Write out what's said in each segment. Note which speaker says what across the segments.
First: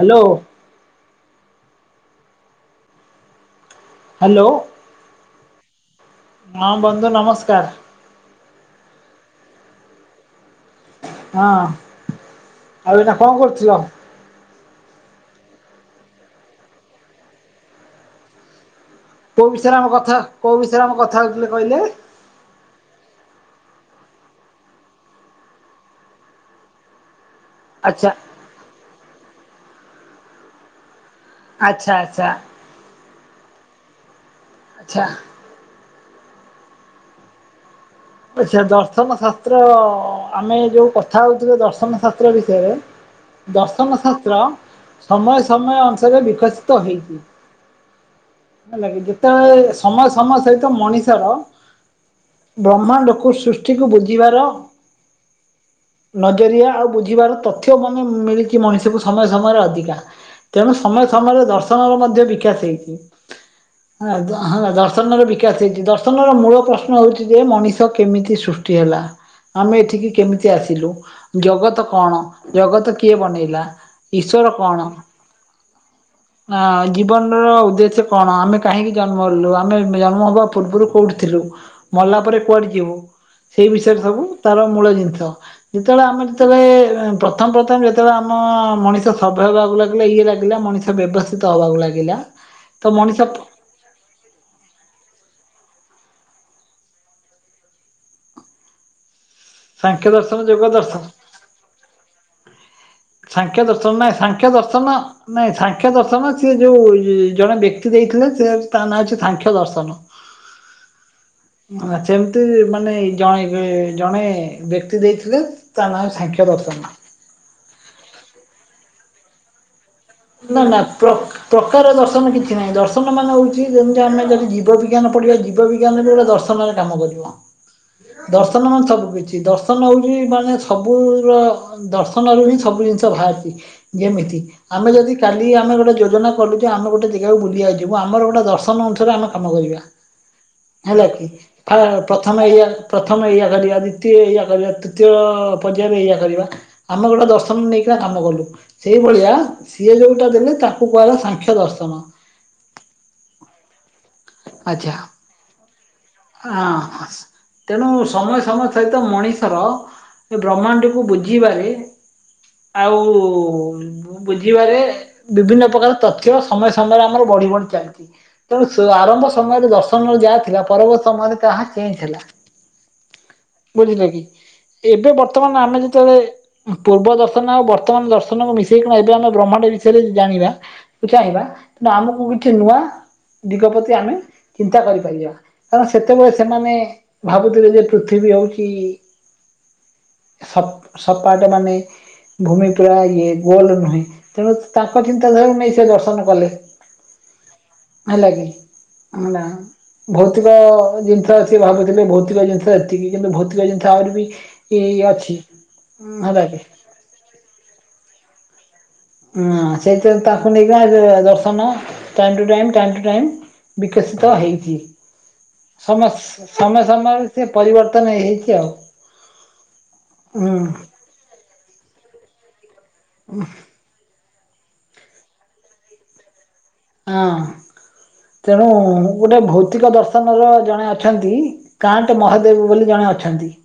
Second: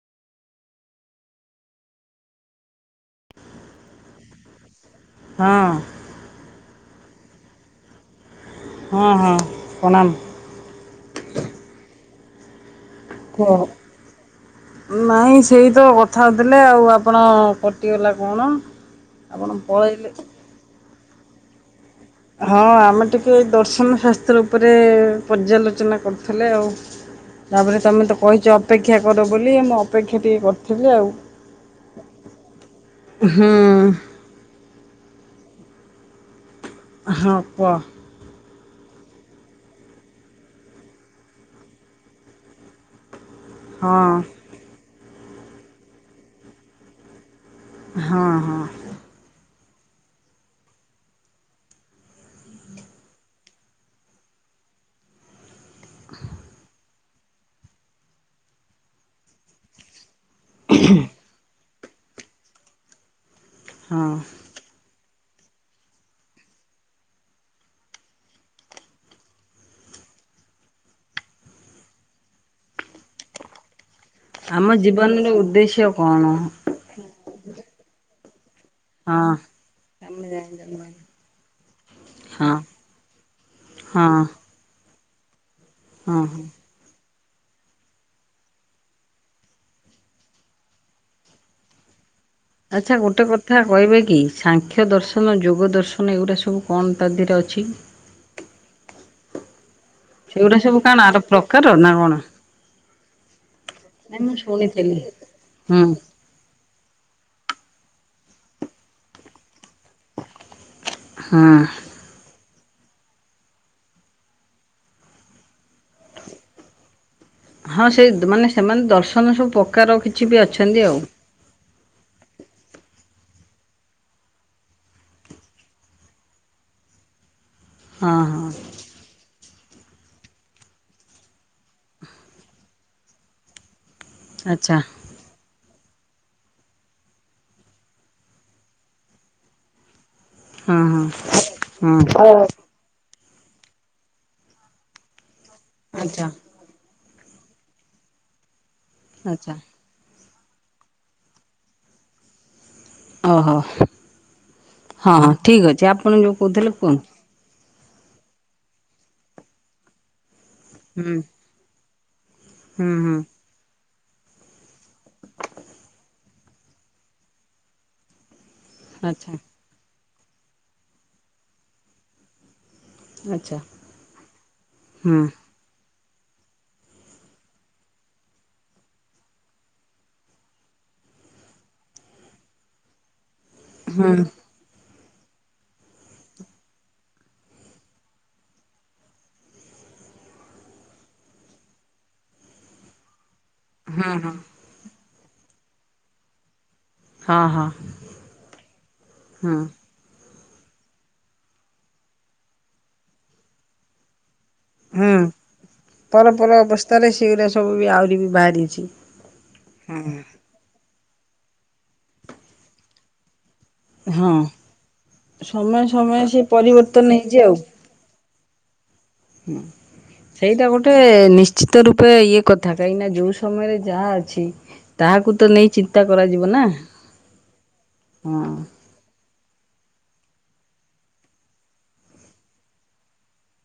Speaker 1: Hello. Hello.
Speaker 2: ହଁ।
Speaker 1: ହଁ ବନ୍ଧୁ ନମସ୍କାର।
Speaker 2: ହଁ ହଁ ପଣାମ।
Speaker 1: ହଁ ଆଉ ଏଟା
Speaker 2: [inaudible] ନାଇଁ ସେଇ ତ କଥା ହେଇଥିଲେ ଆଉ ଆପଣ କଟିଗଲା କଣ।
Speaker 1: କୋଉ
Speaker 2: ଆପଣ
Speaker 1: ବିଷୟରେ ଆମ
Speaker 2: ପଳେଇଲେ।
Speaker 1: କଥା କୋଉ ବିଷୟରେ ଆମ କଥା ହୋଉଥିଲେ କହିଲେ।
Speaker 2: ହଁ ଆମେ ଟିକେ ଦର୍ଶନ ଶାସ୍ତ୍ର ଉପରେ ପର୍ଯ୍ୟାଲୋଚନା କରୁଥିଲେ ଆଉ।
Speaker 1: ହଁ
Speaker 2: ତାପରେ ତମେ ତ କହିଛ ଅପେକ୍ଷା କର ବୋଲି ମୁଁ ଅପେକ୍ଷା ଟିକେ କରିଥିଲି ଆଉ।
Speaker 1: ଆଚ୍ଛା ଆଚ୍ଛା।
Speaker 2: ହଁ।
Speaker 1: ଆଚ୍ଛା।
Speaker 2: ହଁ କୁଅ।
Speaker 1: ଆଚ୍ଛା ଦର୍ଶନ ଶାସ୍ତ୍ର ଆମେ ଯୋଉ କଥା ହଉଥିଲେ ଦର୍ଶନ ଶାସ୍ତ୍ର ବିଷୟରେ। ଦର୍ଶନ
Speaker 2: ହଁ
Speaker 1: ଶାସ୍ତ୍ର ସମୟ ସମୟ ଅନୁସାରେ ବିକଶିତ ହୋଇଛି।
Speaker 2: ହଁ ହଁ।
Speaker 1: ହେଲାକି ଯେତେବେଳେ ସମୟ ସମୟ ସହିତ ମଣିଷର ବ୍ରହ୍ମାଣ୍ଡକୁ ସୃଷ୍ଟିକୁ ବୁଝିବାର ନଜରିଆ ଆଉ ବୁଝିବାର ତଥ୍ୟ ମାନେ ମିଳିଛି ମଣିଷକୁ ସମୟ ସମୟରେ ଅଧିକା। ତେଣୁ ସମୟ ସମୟରେ ଦର୍ଶନର ମଧ୍ୟ ବିକାଶ ହେଇଛି
Speaker 2: ହଁ।
Speaker 1: ହେଲା ଆ ହଁ ଦର୍ଶନର ବିକାଶ ହେଇଛି ଦର୍ଶନର ମୂଳ ପ୍ରଶ୍ନ ହେଉଛି ଯେ ମଣିଷ କେମିତି ସୃଷ୍ଟି ହେଲା? ଆମେ ଏଠିକି କେମିତି ଆସିଲୁ ଜଗତ କଣ ଜଗତ କିଏ ବନେଇଲା? ଈଶ୍ୱର
Speaker 2: ଆମ ଜୀବନର ଉଦ୍ଦେଶ୍ୟ କଣ?
Speaker 1: କଣ ଆ ଜୀବନ ର ଉଦ୍ଦେଶ୍ୟ କଣ ଆମେ କାହିଁକି ଜନ୍ମ
Speaker 2: ହଁ
Speaker 1: ହେଲୁ ଆମେ ଜନ୍ମ ହେବା ପୂର୍ବରୁ କୋଉଠି ଥିଲୁ। ମଲା ପରେ
Speaker 2: ହଁ
Speaker 1: କୁଆଡେ ଯିବୁ ସେଇ ବିଷୟରେ ସବୁ
Speaker 2: ହଁ
Speaker 1: ତାର ମୂଳ ଜିନିଷ ଯେତେଏଳେ
Speaker 2: ହଁ
Speaker 1: ଆମର
Speaker 2: ହଁ।
Speaker 1: ଯେତେଏଳେ ପ ପ୍ରଥମ ପ୍ରଥମେ ଯେତେବେଳେ ଆମ ମଣିଷ ସଭ୍ୟ ହେବାକୁ ଲାଗିଲା ଇଏ ଲାଗିଲା ମଣିଷ ବ୍ୟବସ୍ଥିତ ହେବାକୁ ଲାଗିଲା। ତ
Speaker 2: ଆଚ୍ଛା
Speaker 1: ମଣିଷ
Speaker 2: ଗୋଟେ କଥା କହିବେ କି ସାଂଖ୍ୟ ଦର୍ଶନ ଯୋଗ ଦର୍ଶନ ଏଗୁରା ସବୁ କଣ ତା ଦେହରେ ଅଛି?
Speaker 1: ସାଂଖ୍ୟ ଦର୍ଶନ
Speaker 2: ସେଗୁଡା
Speaker 1: ଯୋଗ
Speaker 2: ସବୁ
Speaker 1: ଦର୍ଶନ
Speaker 2: କାଣ ଆର ପ୍ରକାର ନା କଣ?
Speaker 1: ସାଂଖ୍ୟ ଦର୍ଶନ ନା
Speaker 2: ନାଇଁ ମୁଁ
Speaker 1: ସାଂଖ୍ୟ ଦର୍ଶନ
Speaker 2: ଶୁଣିଥିଲି
Speaker 1: ନାଇଁ
Speaker 2: ହୁଁ
Speaker 1: ସାଂଖ୍ୟ ଦର୍ଶନ ସେ ଯୋଉ ଏ ଜଣେ ବ୍ୟକ୍ତି ଦେଇଥିଲେ ସେ ତା ନାଁ ଅଛି ସାଂଖ୍ୟ ଦର୍ଶନ।
Speaker 2: ହଁ।
Speaker 1: ଚେମତି ମାନେ ଜଣେ ଜଣେ ବ୍ୟକ୍ତି ଦେଇଥିଲେ। ତା ନାଁ ହଉ ସାଂଖ୍ୟ ଦର୍ଶନ।
Speaker 2: ହଁ ସେ ମାନେ ସେମାନେ ଦର୍ଶନ ସବୁ ପ୍ରକାର କିଛି ବି
Speaker 1: ନା ନା
Speaker 2: ଅଛନ୍ତି ଆଉ।
Speaker 1: ପ୍ର ପ୍ରକାର ଦର୍ଶନ କିଛି ନାଇଁ ଦର୍ଶନ ମାନେ ହଉଚି ଯେମିତି ଆମେ ଯଦି ଜୀବ ବିଜ୍ଞାନ ପଢିବା ଜୀବ ବିଜ୍ଞାନ ବି ଗୋଟେ ଦର୍ଶ ନରେ କାମ କରିବ
Speaker 2: ହଁ ହଁ
Speaker 1: ଦର୍ଶନ ମାନେ ସବୁ କିଛି। ଦର୍ଶନ ହଉଛି ମାନେ ସବୁ ର ଦର୍ଶନରୁୁ ହିଁ ସବୁ ଜିନିଷ ବାହାରିଚି। ଯେମତି
Speaker 2: ଆଚ୍ଛା
Speaker 1: ଯଦି କାଲି ଆମେ ଗୋଟେ ଯୋଜନା କଲୁ ଯେ ଆମେ ଗୋଟେ ଜେଗାକୁ ବୁଲିିଆକୁ ଯିବୁ ଆମର ଗୋଟେ ଦର୍ଶନ ଅନୁସାରେ ଆମେ କାମ କରିବା।
Speaker 2: ହଁ
Speaker 1: ହେଲା କି
Speaker 2: ହଁ ହଁ
Speaker 1: ପ୍ରଥମେ ଏୟା। ପ୍ରଥମେ ଏୟା କରିବା ଦ୍ଵିତୀୟ ଏୟା କରିବା ତୃତୀୟ ପର୍ଯ୍ୟାୟରେ ଏୟା
Speaker 2: ଆଚ୍ଛା
Speaker 1: କରିବା। ଆମର ଗୋଟେ ଦର୍ଶନ ନେଇକିରା କାମ କଲୁ ସେଇଭଳିଆ
Speaker 2: ଆଚ୍ଛା।
Speaker 1: ସିଏ ଯୋଉଟା ଦେଲେ ତାକୁ କୁହାହେଲା ସାଂଖ୍ୟ ଦର୍ଶନ।
Speaker 2: ଓହୋ ହଁ
Speaker 1: ଆଚ୍ଛା
Speaker 2: ହଁ ଠିକ୍ ଅଛି ଆପଣ ଯୋଉ
Speaker 1: ହଁ
Speaker 2: କହୁଥିଲେ କୁହନ୍ତୁ।
Speaker 1: ତେଣୁ ସମୟ ସମୟ ସହିତ ମଣିଷର ଏ ବ୍ରହ୍ମାଣ୍ଡ କୁ
Speaker 2: ହୁଁ
Speaker 1: ବୁଝିବାରେ
Speaker 2: ହୁଁ
Speaker 1: ଆଉ
Speaker 2: ହୁଁ
Speaker 1: ବୁଝିବାରେ ବିଭିନ୍ନ ପ୍ରକାର ତଥ୍ୟ ସମୟ ସମୟରେ ଆମର ବଢି ବଢି ଚାଲିଚି ତେଣୁ ତ ଆରମ୍ଭ
Speaker 2: ଆଚ୍ଛା
Speaker 1: ସମୟରେ ଦର୍ଶନର ଯାହା ଥିଲା ପରବର୍ତ୍ତୀ ସମୟରେ ତାହା ଚେଞ୍ଜ ହେଲା।
Speaker 2: ଆଚ୍ଛା
Speaker 1: ବୁଝିଲେ କି ଏବେ
Speaker 2: ହୁଁ
Speaker 1: ବର୍ତ୍ତମାନ ଆମେ ଯେତେଏଳେ ପୂର୍ବ ଦର୍ଶନ ଆଉ ବର୍ତ୍ତମାନ ଦର୍ଶନକୁ ମିଶେଇ କଣ ଏବେ ଆମେ ବ୍ରହ୍ମାଣ୍ଡ ବିଷୟରେ ଜାଣିବା। ଚାହିଁବା ତେଣୁ ଆମକୁ କିଛି ନୂଆ ଦିଗ ପତି ଆମେ ଚିନ୍ତା କରିପାରିବା। ହଁ ସେତେବେଳେ ସେମାନେ ଭାବୁଥିଲେଯେ ପୃଥିବୀ ହଉଚି ସପ୍ ସବପାଟ ମାନେ ଭୂମି ପୁରା ଇଏ ଗୋଲ ନୁହେଁ ତେଣୁ ତାଙ୍କ ଚିନ୍ତାଧାରାରୁ ନେଇ ସେଦର୍ଶନ କଲେ।
Speaker 2: ହଁ ହଁ।
Speaker 1: ହେଲାକି
Speaker 2: ହୁଁ
Speaker 1: [unintelligible] ଭୌତିକ ଜିନିଷ ସିଏ ଭାବୁଥିଲେ ଭୌତିକ ଜିନିଷ ଏତିକି କିନ୍ତୁ ଭୌତିକ ଜିନିଷ ଆହୁରିବି କି ଏଇ ଅଛି ହେଲାକି
Speaker 2: ତାରେ ସେଇରା ସବୁବି ଆହୁରିବି ବାହାରିଚି।
Speaker 1: ହୁଁ ସେଇଥିରେ ତାକୁ ନେଇକିନା ଯ ଦର୍ଶନ time to time to time ବିକଶିତ
Speaker 2: ହଁ
Speaker 1: ହେଇଚି।
Speaker 2: ସମୟ ସମୟ
Speaker 1: ସମସ
Speaker 2: ସେ
Speaker 1: ସମୟ
Speaker 2: ପରିବର୍ତ୍ତନ
Speaker 1: ସମୟରେ
Speaker 2: ହେଇଛି
Speaker 1: ସେପରିବର୍ତ୍ତନ ହେଇଚି ଆଉ।
Speaker 2: ହୁଁ
Speaker 1: ହୁଁ
Speaker 2: ସେଇଟା ଗୋଟେ ନିଶ୍ଚିତ ରୂପେ ଇଏ କଥା କାହିଁକିନା ଯୋଉ ସମୟରେ ଯାହା ଅଛି ତାହାକୁତ ନେଇ ଚିନ୍ତା କରାଯିବନା।
Speaker 1: ହଁ ତେଣୁ ଗୋଟେ ଭୌତିକ ଦର୍ଶନର ଜଣେ ଅଛନ୍ତି କାଣ୍ଟ ମହାଦେବ ବୋଲି ଜଣେ ଅଛନ୍ତି।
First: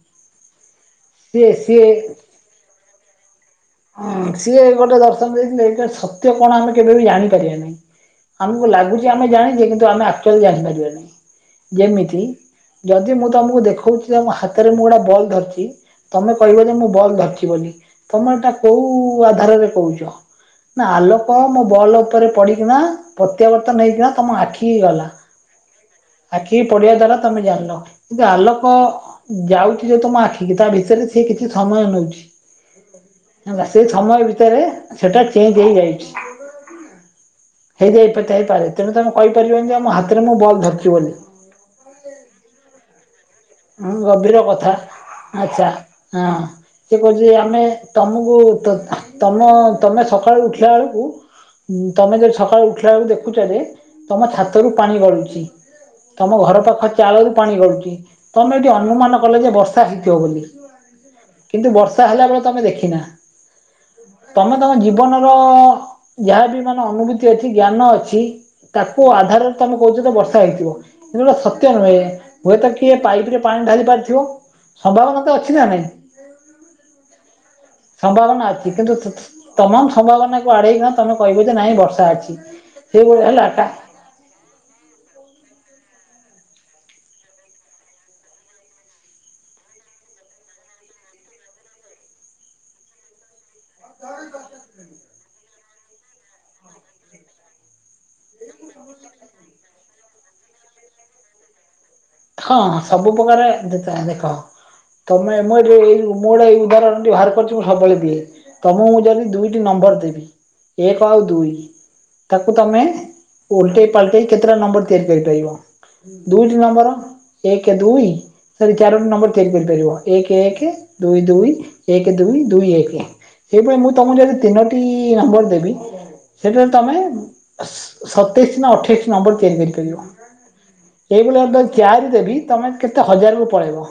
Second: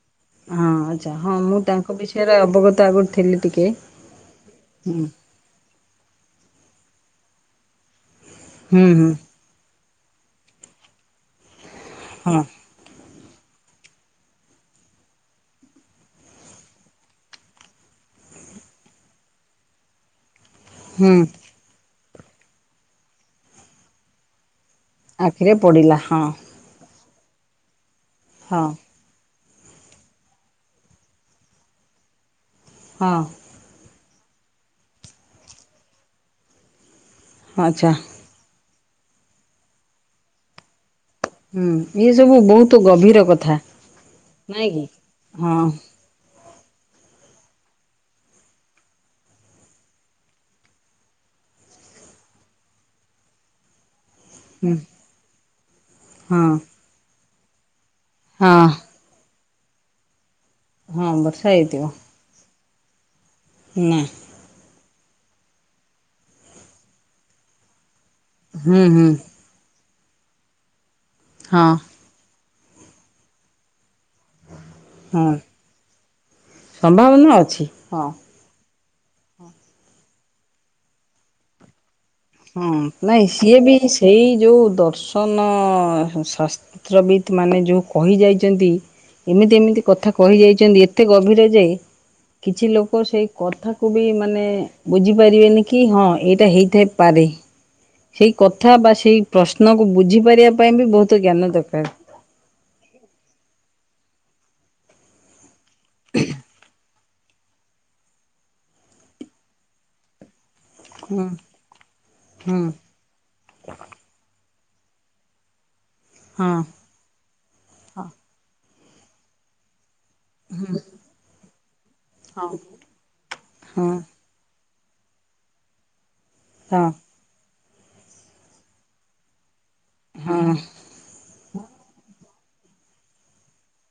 Speaker 2: ହଁ ଆଚ୍ଛା ହଁ
Speaker 1: ସିଏ
Speaker 2: ମୁଁ
Speaker 1: ସିଏ
Speaker 2: ତାଙ୍କ ବିଷୟରେ ଅବଗତ ଆଗରୁ ଥିଲି ଟିକେ।
Speaker 1: ହଁ ସିଏ ଗୋଟେ
Speaker 2: ହୁଁ।
Speaker 1: ଦର୍ଶନ ଦେଇଥିଲେ ସତ୍ୟ କଣ ଆମେ କେବେବି ଜାଣିପାରିବାନି। ଆମକୁ
Speaker 2: ହୁଁ
Speaker 1: ଲାଗୁଚି
Speaker 2: ହୁଁ
Speaker 1: ଆମେ ଜାଣିଛେ କିନ୍ତୁ ଆମେ ଆକ୍ଚୁଆଲି ଜାଣିପାରିବାନି ଯେମିତି
Speaker 2: ହଁ
Speaker 1: ଯଦି ମୁଁ ତମକୁ ଦେଖଉଚି ତମ ହାତରେ ମୁଁ ଗୋଟେ ବଲ୍ ଧରିଚି ତମେ କହିବଯେ ମୁଁ ବଲ୍ ଧରିଚି ବୋଲି ତମେ ଏଟା କୋଉ ଆଧାରରେ କହୁଚ ନା
Speaker 2: ହୁଁ
Speaker 1: ଆଲୋକ ମୋ ବଲ୍ ଉପରେ ପଡ଼ି କିନା ପ୍ରତ୍ୟାବର୍ତ୍ତନ ହେଇକିନା ତମ ଆଖି ଗଲା।
Speaker 2: ଆଖିରେ ପଡ଼ିଲା ହଁ।
Speaker 1: କି ପଢିବା ଦ୍ଵାରା ତମେ ଜାଣିଲ କିନ୍ତୁ
Speaker 2: ହଁ
Speaker 1: ଆଲୋକ ଯାଉଚି ଯୋଉ ତମ ଆଖିକି ତାଭିତରେ ସେକିଛି ସମୟ ନଉଚି।
Speaker 2: ହଁ।
Speaker 1: ହେଲା ସେସମୟ ଭିତରେ ସେଟା ଚେଞ୍ଜ ହେଇଯାଇଛି
Speaker 2: ଆଚ୍ଛା
Speaker 1: ହେଇଯାଇପା ଥାଇପାରେ ତେଣୁ ତମେ କହିପାରିବନିଯେ ଆମ ହାତରେ ମୁଁ ବଲ୍ ଧରଚି ବୋଲିି।
Speaker 2: ହୁଁ ଇଏ ସବୁ ବହୁତ୍ ଗଭୀର କଥା।
Speaker 1: ହଁ ଗଭୀର କଥା
Speaker 2: ହଁ
Speaker 1: ଆଚ୍ଛା ହଁ। ସେ କହୁଚି ଆମେ ତମକୁ ତମ ତମେ ସକାଳୁ ଉଠିଲା ବେଳକୁ ଁ ତମେ ଯଦି ସକାଳୁ ଉଠିଲା ବେଳୁ ଦେଖୁଚଯେ ତମ ଛାତରୁ
Speaker 2: ହୁଁ
Speaker 1: ପାଣି ଗଳୁଛି ତମ
Speaker 2: ହଁ।
Speaker 1: ଘର ପାଖ ଚାଳରୁ ପାଣି ଗଡୁଛି। ତମେ
Speaker 2: ହଁ
Speaker 1: ଏଠି ଅନୁମାନ କଲେଯେ ବର୍ଷା ହେଇଥିବ ବୋଲି।
Speaker 2: ହଁ ବର୍ଷା
Speaker 1: କିନ୍ତୁ ବର୍ଷା ହେଲା ବେଳେ ତମେ ଦେଖିିନା।
Speaker 2: ନାଁ।
Speaker 1: ତମେ ତମ ଜୀବନର ଯାହାବି ମାନେ ଅନୁଭୂତି ଅଛି ଜ୍ଞାନ ଅଛି
Speaker 2: ହୁଁ
Speaker 1: ତାକୁ
Speaker 2: ହୁଁ
Speaker 1: ଆଧାରରେ ତମେ କହୁଚତ ବର୍ଷା ହେଇଥିବ କିନ୍ତୁଏଟା ସତ୍ୟ
Speaker 2: ହଁ
Speaker 1: ନୁହେଁ ହୁଏତ କିଏ ପାଇପ୍ରେ ପାଣି ଢାଲି ପାରିଥିବ
Speaker 2: ହଁ।
Speaker 1: ସମ୍ଭାବନାତ ଅଛିନା ନାହିଁ।
Speaker 2: ସମ୍ଭାବନା ଅଛି।
Speaker 1: ସମ୍ଭାବନା ଅଛି କିନ୍ତୁ ତମ ସମ୍ଭାବନାକୁ ଆଡେଇକି ତମେ କହିବଯେ ନାଇଁ ବର୍ଷା ଅଛି।
Speaker 2: ହଁ ନାଇଁ
Speaker 1: ସେଇଭଳିଆ ହେଲା
Speaker 2: ସିଏବି ସେଇ ଯୋଉ ଦର୍ଶନ ଶା ପିତ୍ରବିତ୍ ମାନେ ଯେଉଁ କହିଯାଇଚନ୍ତି। ଏମିତି ଏମିତି କଥା କହି ଯାଇଚନ୍ତି ଏତେ ଗଭୀର ଯେ କିଛି ଲୋକ ସେଇ କଥାକୁ ବି ମାନେ ବୁଝିପାରିବେନି କି ହଁ ଏଇଟା ହେଇଥାଏ ପାରି ସେଇ କଥା ବା ସେଇ ପ୍ରଶ୍ନକୁ ବୁଝିପାରିବା ପାଇଁ ବି ବୋହୁତ ଜ୍ଞାନ ଦରକାର।
Speaker 1: ହଁ ସବୁ ପ୍ରକାର ଦେଖା ଦେଖ। ତମେ ମୋ ଯୋଉ ଏଇ ମୋର ଏଇ ଉଦାହରଣଟି ବାହାର କରିଚ। ସବୁବେଳେ ଦିଏ ତମକୁ ମୁଁ ଯଦି ଦୁଇଟି ନମ୍ବର ଦେବି ଏକ ଆଉ
Speaker 2: ହୁଁ
Speaker 1: ଦୁଇ ତାକୁ
Speaker 2: ହୁଁ
Speaker 1: ତମେ ଓଲଟେଇ ପାଲଟେଇ କେତେଟା ନମ୍ବର ତିଆରି କରିପାରିବ
Speaker 2: ହଁ
Speaker 1: ଦୁଇଟି ନମ୍ବର। ଏକ
Speaker 2: ହଁ।
Speaker 1: ଦୁଇ ସରି ଚାରୋଟି ନମ୍ବର ତିଆରି କରିପାରିବ। ଏକ ଏକ ଦୁଇ ଦୁଇ ଏକ ଦୁଇ ଦୁଇ ଏକ ସେଇଭଳି ମୁଁ ଯିିଦି ତମକୁ ଯଦି ତିନୋ ଟି ନମ୍ବର ଦେବି ସେଠାରେ
Speaker 2: ହଁ
Speaker 1: ତମେ ସତେଇଶି ନା ଅଠେଇଶି ନମ୍ବର ତିଆରି କରିପାରିବ
Speaker 2: ହଁ ହଁ
Speaker 1: ଏଇଭଳି ଅ କରିଦେବି ତମେ କେତେ ହଜାରକୁ ପଳେଇବ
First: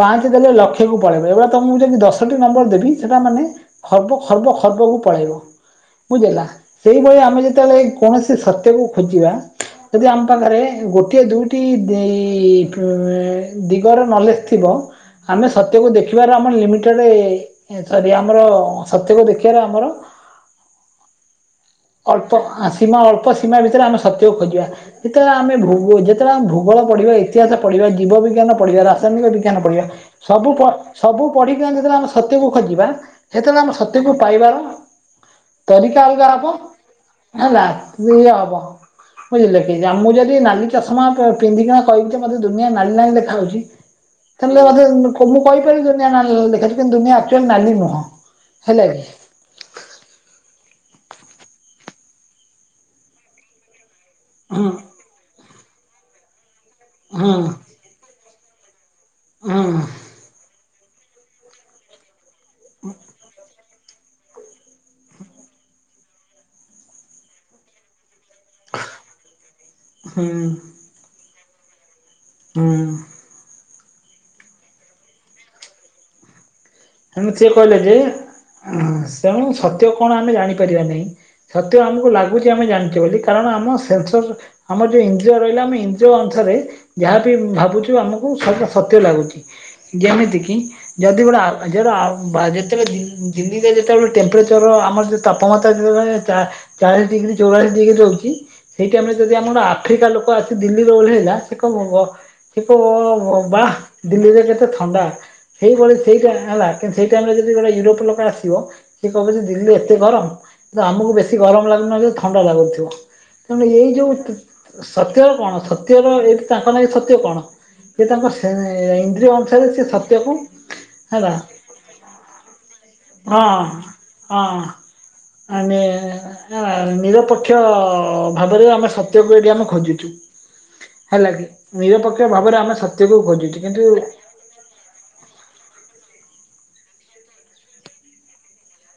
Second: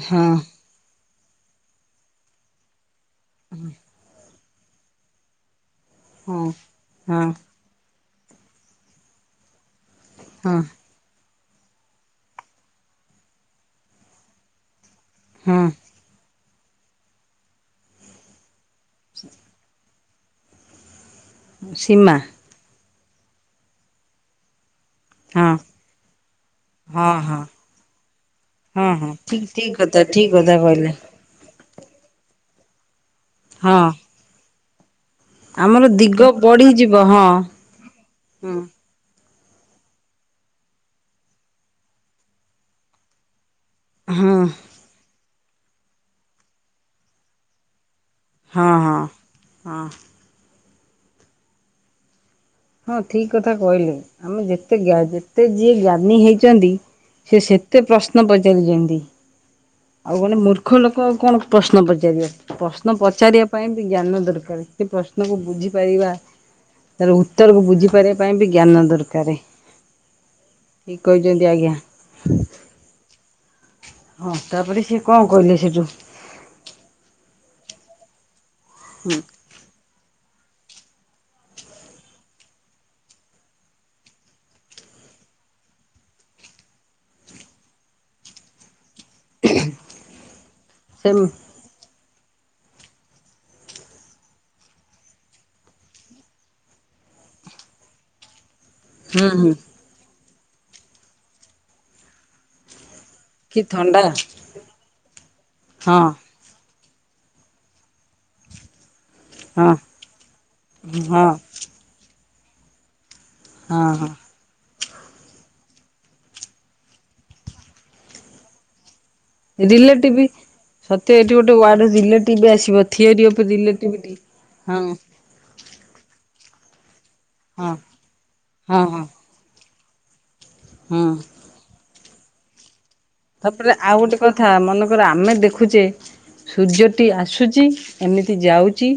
Speaker 1: ପାଞ୍ଚ ଦେଲେ ଲକ୍ଷ ସବୁ ପଳେଇବେ ଏଭଳିଆ ତମକୁ ଯଦି ଦଶଟି ନମ୍ବର ଦେବି ସେଟା ମାନେ ହବ ଖର୍ବ ଖର୍ବକୁ ପଳେଇବ
Speaker 2: ହଁ।
Speaker 1: ବୁଝୀଲେନା ସେଇଭଳିଆ
Speaker 2: ହଁ।
Speaker 1: ଆମେ ଯଦି ଯେତେବେଳେ କୌଣସି ସତ୍ୟକୁ ଖୋଜିବା ଯଦି ଆମ
Speaker 2: ହଁ
Speaker 1: ପାଖରେ ଗୋଟିଏ ଦୁଇଟି ଏଇ ପୁରେ ଦିଗର ନଲେଜ ଥିବ ଆମେ
Speaker 2: ହଁ
Speaker 1: ସତ୍ୟକୁ ଦେଖି ବାର ଆମର ଲିମିଟେଡେ ଏଥର ବି ଆମର ସତ୍ୟକୁ ଦେଖିବାରେ ଆମର
Speaker 2: ସୀମା
Speaker 1: ଅଳ୍ପ ସୀମା ଅଳ୍ପ ସୀମା ଭିତରେ ଆମେ ସତ୍ୟକୁ ଖୋଜିବା। ଯେତେବେଳେ
Speaker 2: ହଁ
Speaker 1: ଆମେ ଭୂ ଯେତେଳେ ଆମ ଭୁଗୋଳ
Speaker 2: ହଁ
Speaker 1: ପଢ଼ିବେ
Speaker 2: ହଁ
Speaker 1: ଇତିହାସ ପଢ଼ିବବେ ଜୀବିଜ୍ଞାନ
Speaker 2: ହଁ
Speaker 1: ପଢ଼ିବା
Speaker 2: ହଁ
Speaker 1: ରାସାୟନିକ
Speaker 2: ଠିକ
Speaker 1: ବିଜ୍ଞାନ
Speaker 2: ଠିକ
Speaker 1: ପଢ଼ିବା
Speaker 2: କଥା ଠିକ
Speaker 1: ସବୁ
Speaker 2: କଥା
Speaker 1: ପ
Speaker 2: କହିଲେ
Speaker 1: ସବୁ ପଢ଼ିଚନ୍ତି ଯେତେବେଳେ ଆମେ ସତ୍ୟକୁ ଖୋଜିବା ସେତେବେଳେ ଆମେ
Speaker 2: ହଁ
Speaker 1: ସତ୍ୟକୁ ପାଇବାର ତରିକା ଅଲଗା ହବ।
Speaker 2: ଯିବ ହଁ।
Speaker 1: ହେଲା କିଲିୟର ହବ। ବୁଝିଲେକି ମୁଁ ଯଦି ନାଲି ଚାଷମା ପିନ୍ଧିକିଣା କହିବି ମତେ ଦନିଆ ନାଲି ନାଲି ଦେଖା ହୋଉଚି
Speaker 2: ହଁ
Speaker 1: ତାେଲେ ଆଗେ ମୁଁ କହିପାରିବି ଦୁନିଆ ନାଲି ନାଲି ଦେଖା ହୋଉଚି କିନ୍ତୁ ଦୁନିଆ ଆକ୍ଚୁଆଲି ନାଲି ନୁହଁ।
Speaker 2: ହଁ
Speaker 1: ହେଲା
Speaker 2: ହଁ
Speaker 1: କି
Speaker 2: ହଁ। ହଁ ଠିକ୍ କଥା କହିଲେ ଆମେ
Speaker 1: ହୁଁ
Speaker 2: ଯେତେ ଯେତେ ଯିଏ ଜ୍ଞାନୀ ହେଇଚନ୍ତି
Speaker 1: ହୁଁ
Speaker 2: ସିଏ ସେ ଏତେ ପ୍ରଶ୍ନ ପଚାରିଚନ୍ତି
Speaker 1: ହୁଁ
Speaker 2: ଆଉ କଣ ମୂର୍ଖ ଲୋକ ଆଉ କଣ ପ୍ରଶ୍ନ ପଚାରିବ। ପ୍ରଶ୍ନ ପଚାରିବା ପାଇଁ ବି ଜ୍ଞାନ ଦରକାର ସେ ପ୍ରଶ୍ନକୁ ବୁଝିପାରିବା ତାର ଉତରକୁ ବୁଝି ପାରିବା ପାଇଁ ବି ଜ୍ଞାନ ଦରକାରେ।
Speaker 1: ହୁଁ
Speaker 2: ଠିକ୍ କହିଚନ୍ତି ଆଜ୍ଞା।
Speaker 1: ହୁଁ।
Speaker 2: ହଁ ତାପରେ ସିଏ କଣ କହିଲେ ସେଠୁ
Speaker 1: ତେଣୁ ସିଏ କହିଲେ ଯେ
Speaker 2: ହୁଁ
Speaker 1: ତେଣୁ ସତ୍ୟ କଣ ଆମେ ଜାଣିପାରିବା ନାହିଁ। ସତ ଆମକୁ ଲାଗୁଚି ଆମେ ଜାଣିଛେ ବୋଲି କାରଣ ଆମ ସେନ୍ସର ଆମର ଯୋଉ ଇନ୍ଦ୍ରିୟ ରହିଲା ଆମେ ଇନ୍ଦ୍ରିୟ ଅନୁସାରେ ଯାହାବି ଭାବୁଛୁ ଆମକୁ ସତ୍ୟ ଲାଗୁଛି। ଯେମିତି କିି
Speaker 2: ସେ
Speaker 1: ଯଦି
Speaker 2: ହୁଁ
Speaker 1: ଗୋଟେ ଆ [unintelligible] ଯେତେବେଳେ ଦି ଦିଲ୍ଲୀରେ ଯେତେବେଳେ ଟେମ୍ପରେଚର ଆମର ଯେ ତାପମାତ୍ରା ଯେତେବେଳେ ଚା ଚାଳିଶ ଡିଗ୍ରୀ ଚଉରାଳିଶ ଡିଗ୍ରୀ ରହୁଚି। ସେଇ ଟାଇମ୍ ରେ ଯଦି
Speaker 2: ହୁଁ
Speaker 1: ଆମର ଆଫ୍ରିକା ଲୋକ ଆସି ଦିଲ୍ଲୀରେ ଓଲ୍ହେଇଲା ସେ କବ ହବ ସେ କବ ହବ ଦା
Speaker 2: କି
Speaker 1: ୱାଆ
Speaker 2: ଥଣ୍ଡା
Speaker 1: ଦିଲ୍ଲୀରେ କେତେ ଥଣ୍ଡା ସେଇଭଳି
Speaker 2: ହଁ
Speaker 1: ସେଇଟା ହେଲା କିନ୍ତୁ ସେଇ ଟାଇମ ରେ ଯଦି ଗୋଟେ ୟୁରୋପ ଲୋକ ଆସିବ ସିଏ କହିବ ଯେ
Speaker 2: ହଁ
Speaker 1: ଦିଲ୍ଲୀରେ ଏତେ ଗରମ କିନ୍ତୁ ଆମୁକୁ
Speaker 2: ହଁ ହଁ
Speaker 1: ବେଶୀ ଗରମ ଲାଗୁନି ଯେ ଥଣ୍ଡା ଲାଗୁଥିବ। ନ ହେଲେ ଏଇ
Speaker 2: ହଁ
Speaker 1: ଯୋଉ ତୁ ସତ୍ୟର କଣ ସତ୍ୟର ଏଇଠି ତାଙ୍କ ପାଇଁ ସତ୍ୟ କଣ କି ତାଙ୍କର ସେ ଇନ୍ଦ୍ରିୟ ସେଇ ସେ
Speaker 2: ରିଲେଟିଭ
Speaker 1: ସତ୍ୟକୁ
Speaker 2: ସତ୍ୟ
Speaker 1: ହେଲା
Speaker 2: ଏଇଠି ଗୋଟେ ୱାର୍ଡ ରିଲେଟିଭ ଆସିବ ଥିଓରି
Speaker 1: ହଁ
Speaker 2: ଅଫ୍ ରିଲେଟିଭିଟି ହଁ।
Speaker 1: ଆମେ ଆ ନିରପେକ୍ଷ
Speaker 2: ହଁ
Speaker 1: ଭାବରେ
Speaker 2: ହଁ
Speaker 1: ଆମେ
Speaker 2: ହଁ
Speaker 1: ସତ୍ୟ କୁ ଏଇଠି ଆମେ ଖୋଜିଚୁ
Speaker 2: ହଁ
Speaker 1: ହେଲା କି ନିରପେକ୍ଷ ଭାବରେ ଆମେ ସ
Speaker 2: ତାପରେ ଆଉ ଗୋଟେ କଥା ମନେକର ଆମେ ଦେଖୁଚେ ସୂର୍ଯ୍ୟଟି ଆସୁଚି ଏମିତି ଯାଉଚି।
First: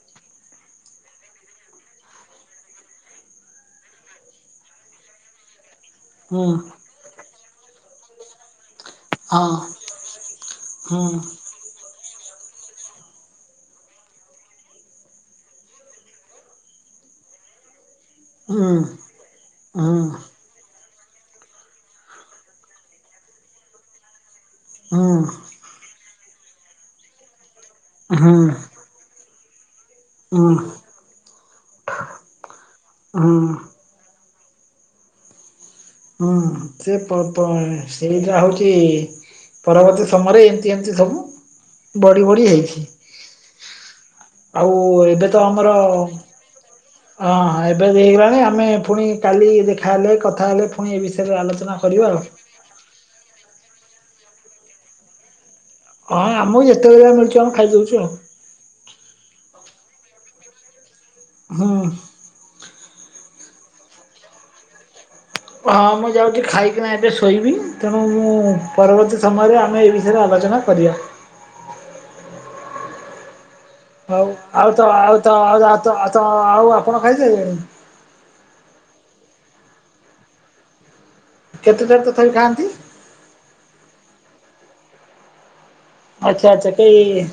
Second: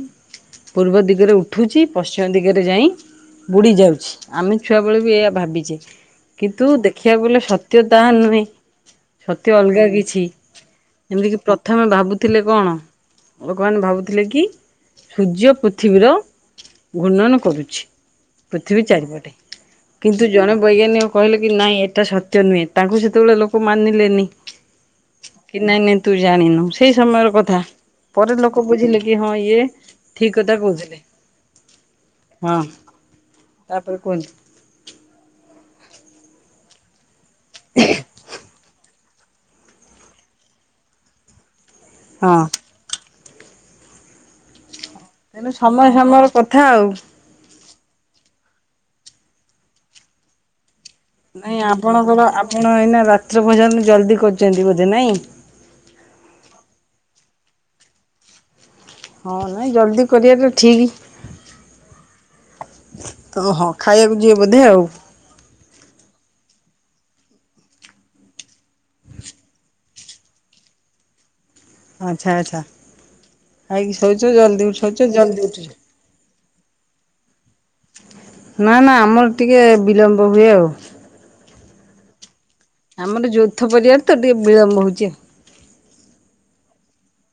Speaker 2: ପୂର୍ବ ଦିଗରେ ଉଠୁଚି ପଶ୍ଚିମ ଦିଗରେ ଯାଇଁ ବୁଡ଼ି ଯାଉଛି ଆମେ ଛୁଆବେଳେ ବି ଏଇଆ ଭାବିଚେ।
Speaker 1: ହଁ
Speaker 2: କିନ୍ତୁ ଦେଖିବାକୁ ଗଲେ ସତ୍ୟ ତାହା ନୁହେଁ। ସତ୍ୟ ଅଲଗା କିଛି
Speaker 1: ହୁଁ
Speaker 2: ଏମିତି କି ପ୍ର ଥମେ ଭାବୁଥିଲେ କଣ ଲୋକମାନେ ଭାବୁଥିଲେ କି ସୂର୍ଯ୍ୟ ପୃଥିବୀର ଘୂର୍ଣ୍ଣନ କରୁଛି
Speaker 1: ହୁଁ
Speaker 2: ପୃଥିବୀ ଚାରିପଟେ
Speaker 1: ହୁଁ
Speaker 2: କିନ୍ତୁ ଜଣେ ବୈଜ୍ଞାନିକ କହିଲେ କି ନାଇଁ ଏଟା ସତ୍ୟ ନୁହେଁ ତାଙ୍କୁ ସେତବେଳେ ଲୋକ ମାନିଲେନି
Speaker 1: ହଁ।
Speaker 2: କି ନାଇଁ ନାଇଁ ତୁ ଜାଣିନୁ ସେଇ ସମୟର କଥା
Speaker 1: ହୁଁ
Speaker 2: ପରେ ଲୋକ ବୁଝିଲେ କି ହଁ ଇଏ ଠିକ୍
Speaker 1: ହୁଁ
Speaker 2: କଥା କହୁଥିଲେ ହଁ
Speaker 1: ହୁଁ
Speaker 2: ତାପରେ କୁହନ୍ତୁ
Speaker 1: ହୁଁ ସେ [unintelligible] ସେଇଟା ହଉଚି ପରବର୍ତ୍ତୀ ସମୟରେ ଏମତି ଏମିତି ସବୁ ବଢ଼ି
Speaker 2: ହଁ
Speaker 1: ବଢ଼ି ହେଇଛି। ଆଉ ଏବେ ତ
Speaker 2: ତେଣୁ
Speaker 1: ଆମର
Speaker 2: ସମୟ ସମୟର କଥା ଆଉ।
Speaker 1: ହଁ ହଁ ଏବେ ବି ହେଇଗଲାଣି ଆମେ ଫୁଣି କାଲି ଦେଖାହେଲେ କଥା ହେଲେ ଫୁଣି ଏଇ ବି
Speaker 2: ନାଇଁ ଆପଣଙ୍କର ଆପଣ ଏଇନା ରାତ୍ର ଭୋଜନ ଜଲଦି କରୁଚନ୍ତି ବୋଧେ ନାଇଁ?
Speaker 1: ହଁ ଆମକୁ ଯେତବେଳେ ମିଳୁଚି ଆମେ ଖାଇଦଉଚୁ ଆଉ।
Speaker 2: ହଁ ନାଇଁ ଜଲ୍ଦି କରିବାଟା ଠିକ୍।
Speaker 1: ହୁଁ।
Speaker 2: ତ ହଁ ଖାଇବାକୁ ଯିବେ ବୋଧେ ଆଉ।
Speaker 1: ହଁ ମୁଁ ଯାଉଚି ଖାଇକିନା ଏବେ ଶୋଇବି ତେଣୁ ମୁଁ ପରବର୍ତ୍ତୀ ସମୟରେ ଆମେ ଏଇ ବି ୟରେ ଆଲୋଚନା କରିବା।
Speaker 2: ଆଚ୍ଛା ଆଚ୍ଛା ଖାଇକି
Speaker 1: ହଉ
Speaker 2: ଶୋଉଚ ଜଲଦି
Speaker 1: ଆଉ ତ
Speaker 2: ଉଠଉଚ
Speaker 1: ଆଉ ତ
Speaker 2: ଜଲଦି
Speaker 1: ଆଉ
Speaker 2: ଉଠୁଚ।
Speaker 1: ତ ତ ଆଉ ଆପଣ ଖାଇ ସାଇଲେଣି?
Speaker 2: ନା ନା ଆମର ଟିକେ ବିଳମ୍ବ ହୁଏ ଆଉ।
Speaker 1: କେତେ ଥର ତଥାପି ଖାଆନ୍ତି?
Speaker 2: ଆମର ଯୌଥ ପରିବାର ତ ଟିକେ ବିଳମ୍ବ ହଉଚି ଆଉ।
Speaker 1: ଆଚ୍ଛା ଆଚ୍ଛା କେହି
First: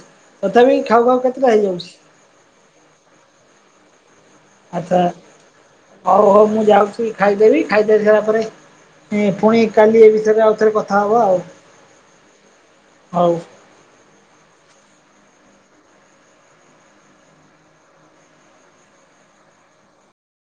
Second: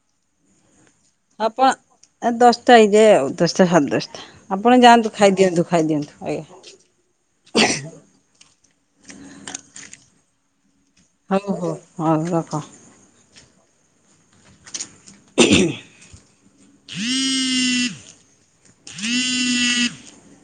Speaker 1: ତଥାପି ଖାଉ ଖାଉ କେତେଟା ହେଇଯାଉଛି?
Speaker 2: ଆ ଦଶଟା ହେଇଯାଏ ଆଉ ଦଶଟା ସାଡେ ଦଶଟା ଆପଣ
Speaker 1: ଆଚ୍ଛା
Speaker 2: ଯାଆନ୍ତୁ ଖାଇଦିଅନ୍ତୁ
Speaker 1: ହଉ
Speaker 2: ଖାଇଦିଅନ୍ତୁ
Speaker 1: ହଉ ମୁଁ
Speaker 2: ଆଜ୍ଞା।
Speaker 1: ଯାଉଛି ଖାଇଦେବି ଖାଇଦେଇସାରିଲା ପରେ ଏଁ ପୁଣି କାଲି ଏଇ ବିଷୟରେ ଆଉଥରେ କ
Speaker 2: ହଉ ହଉ ହଉ ରଖ।
Speaker 1: ହଉ।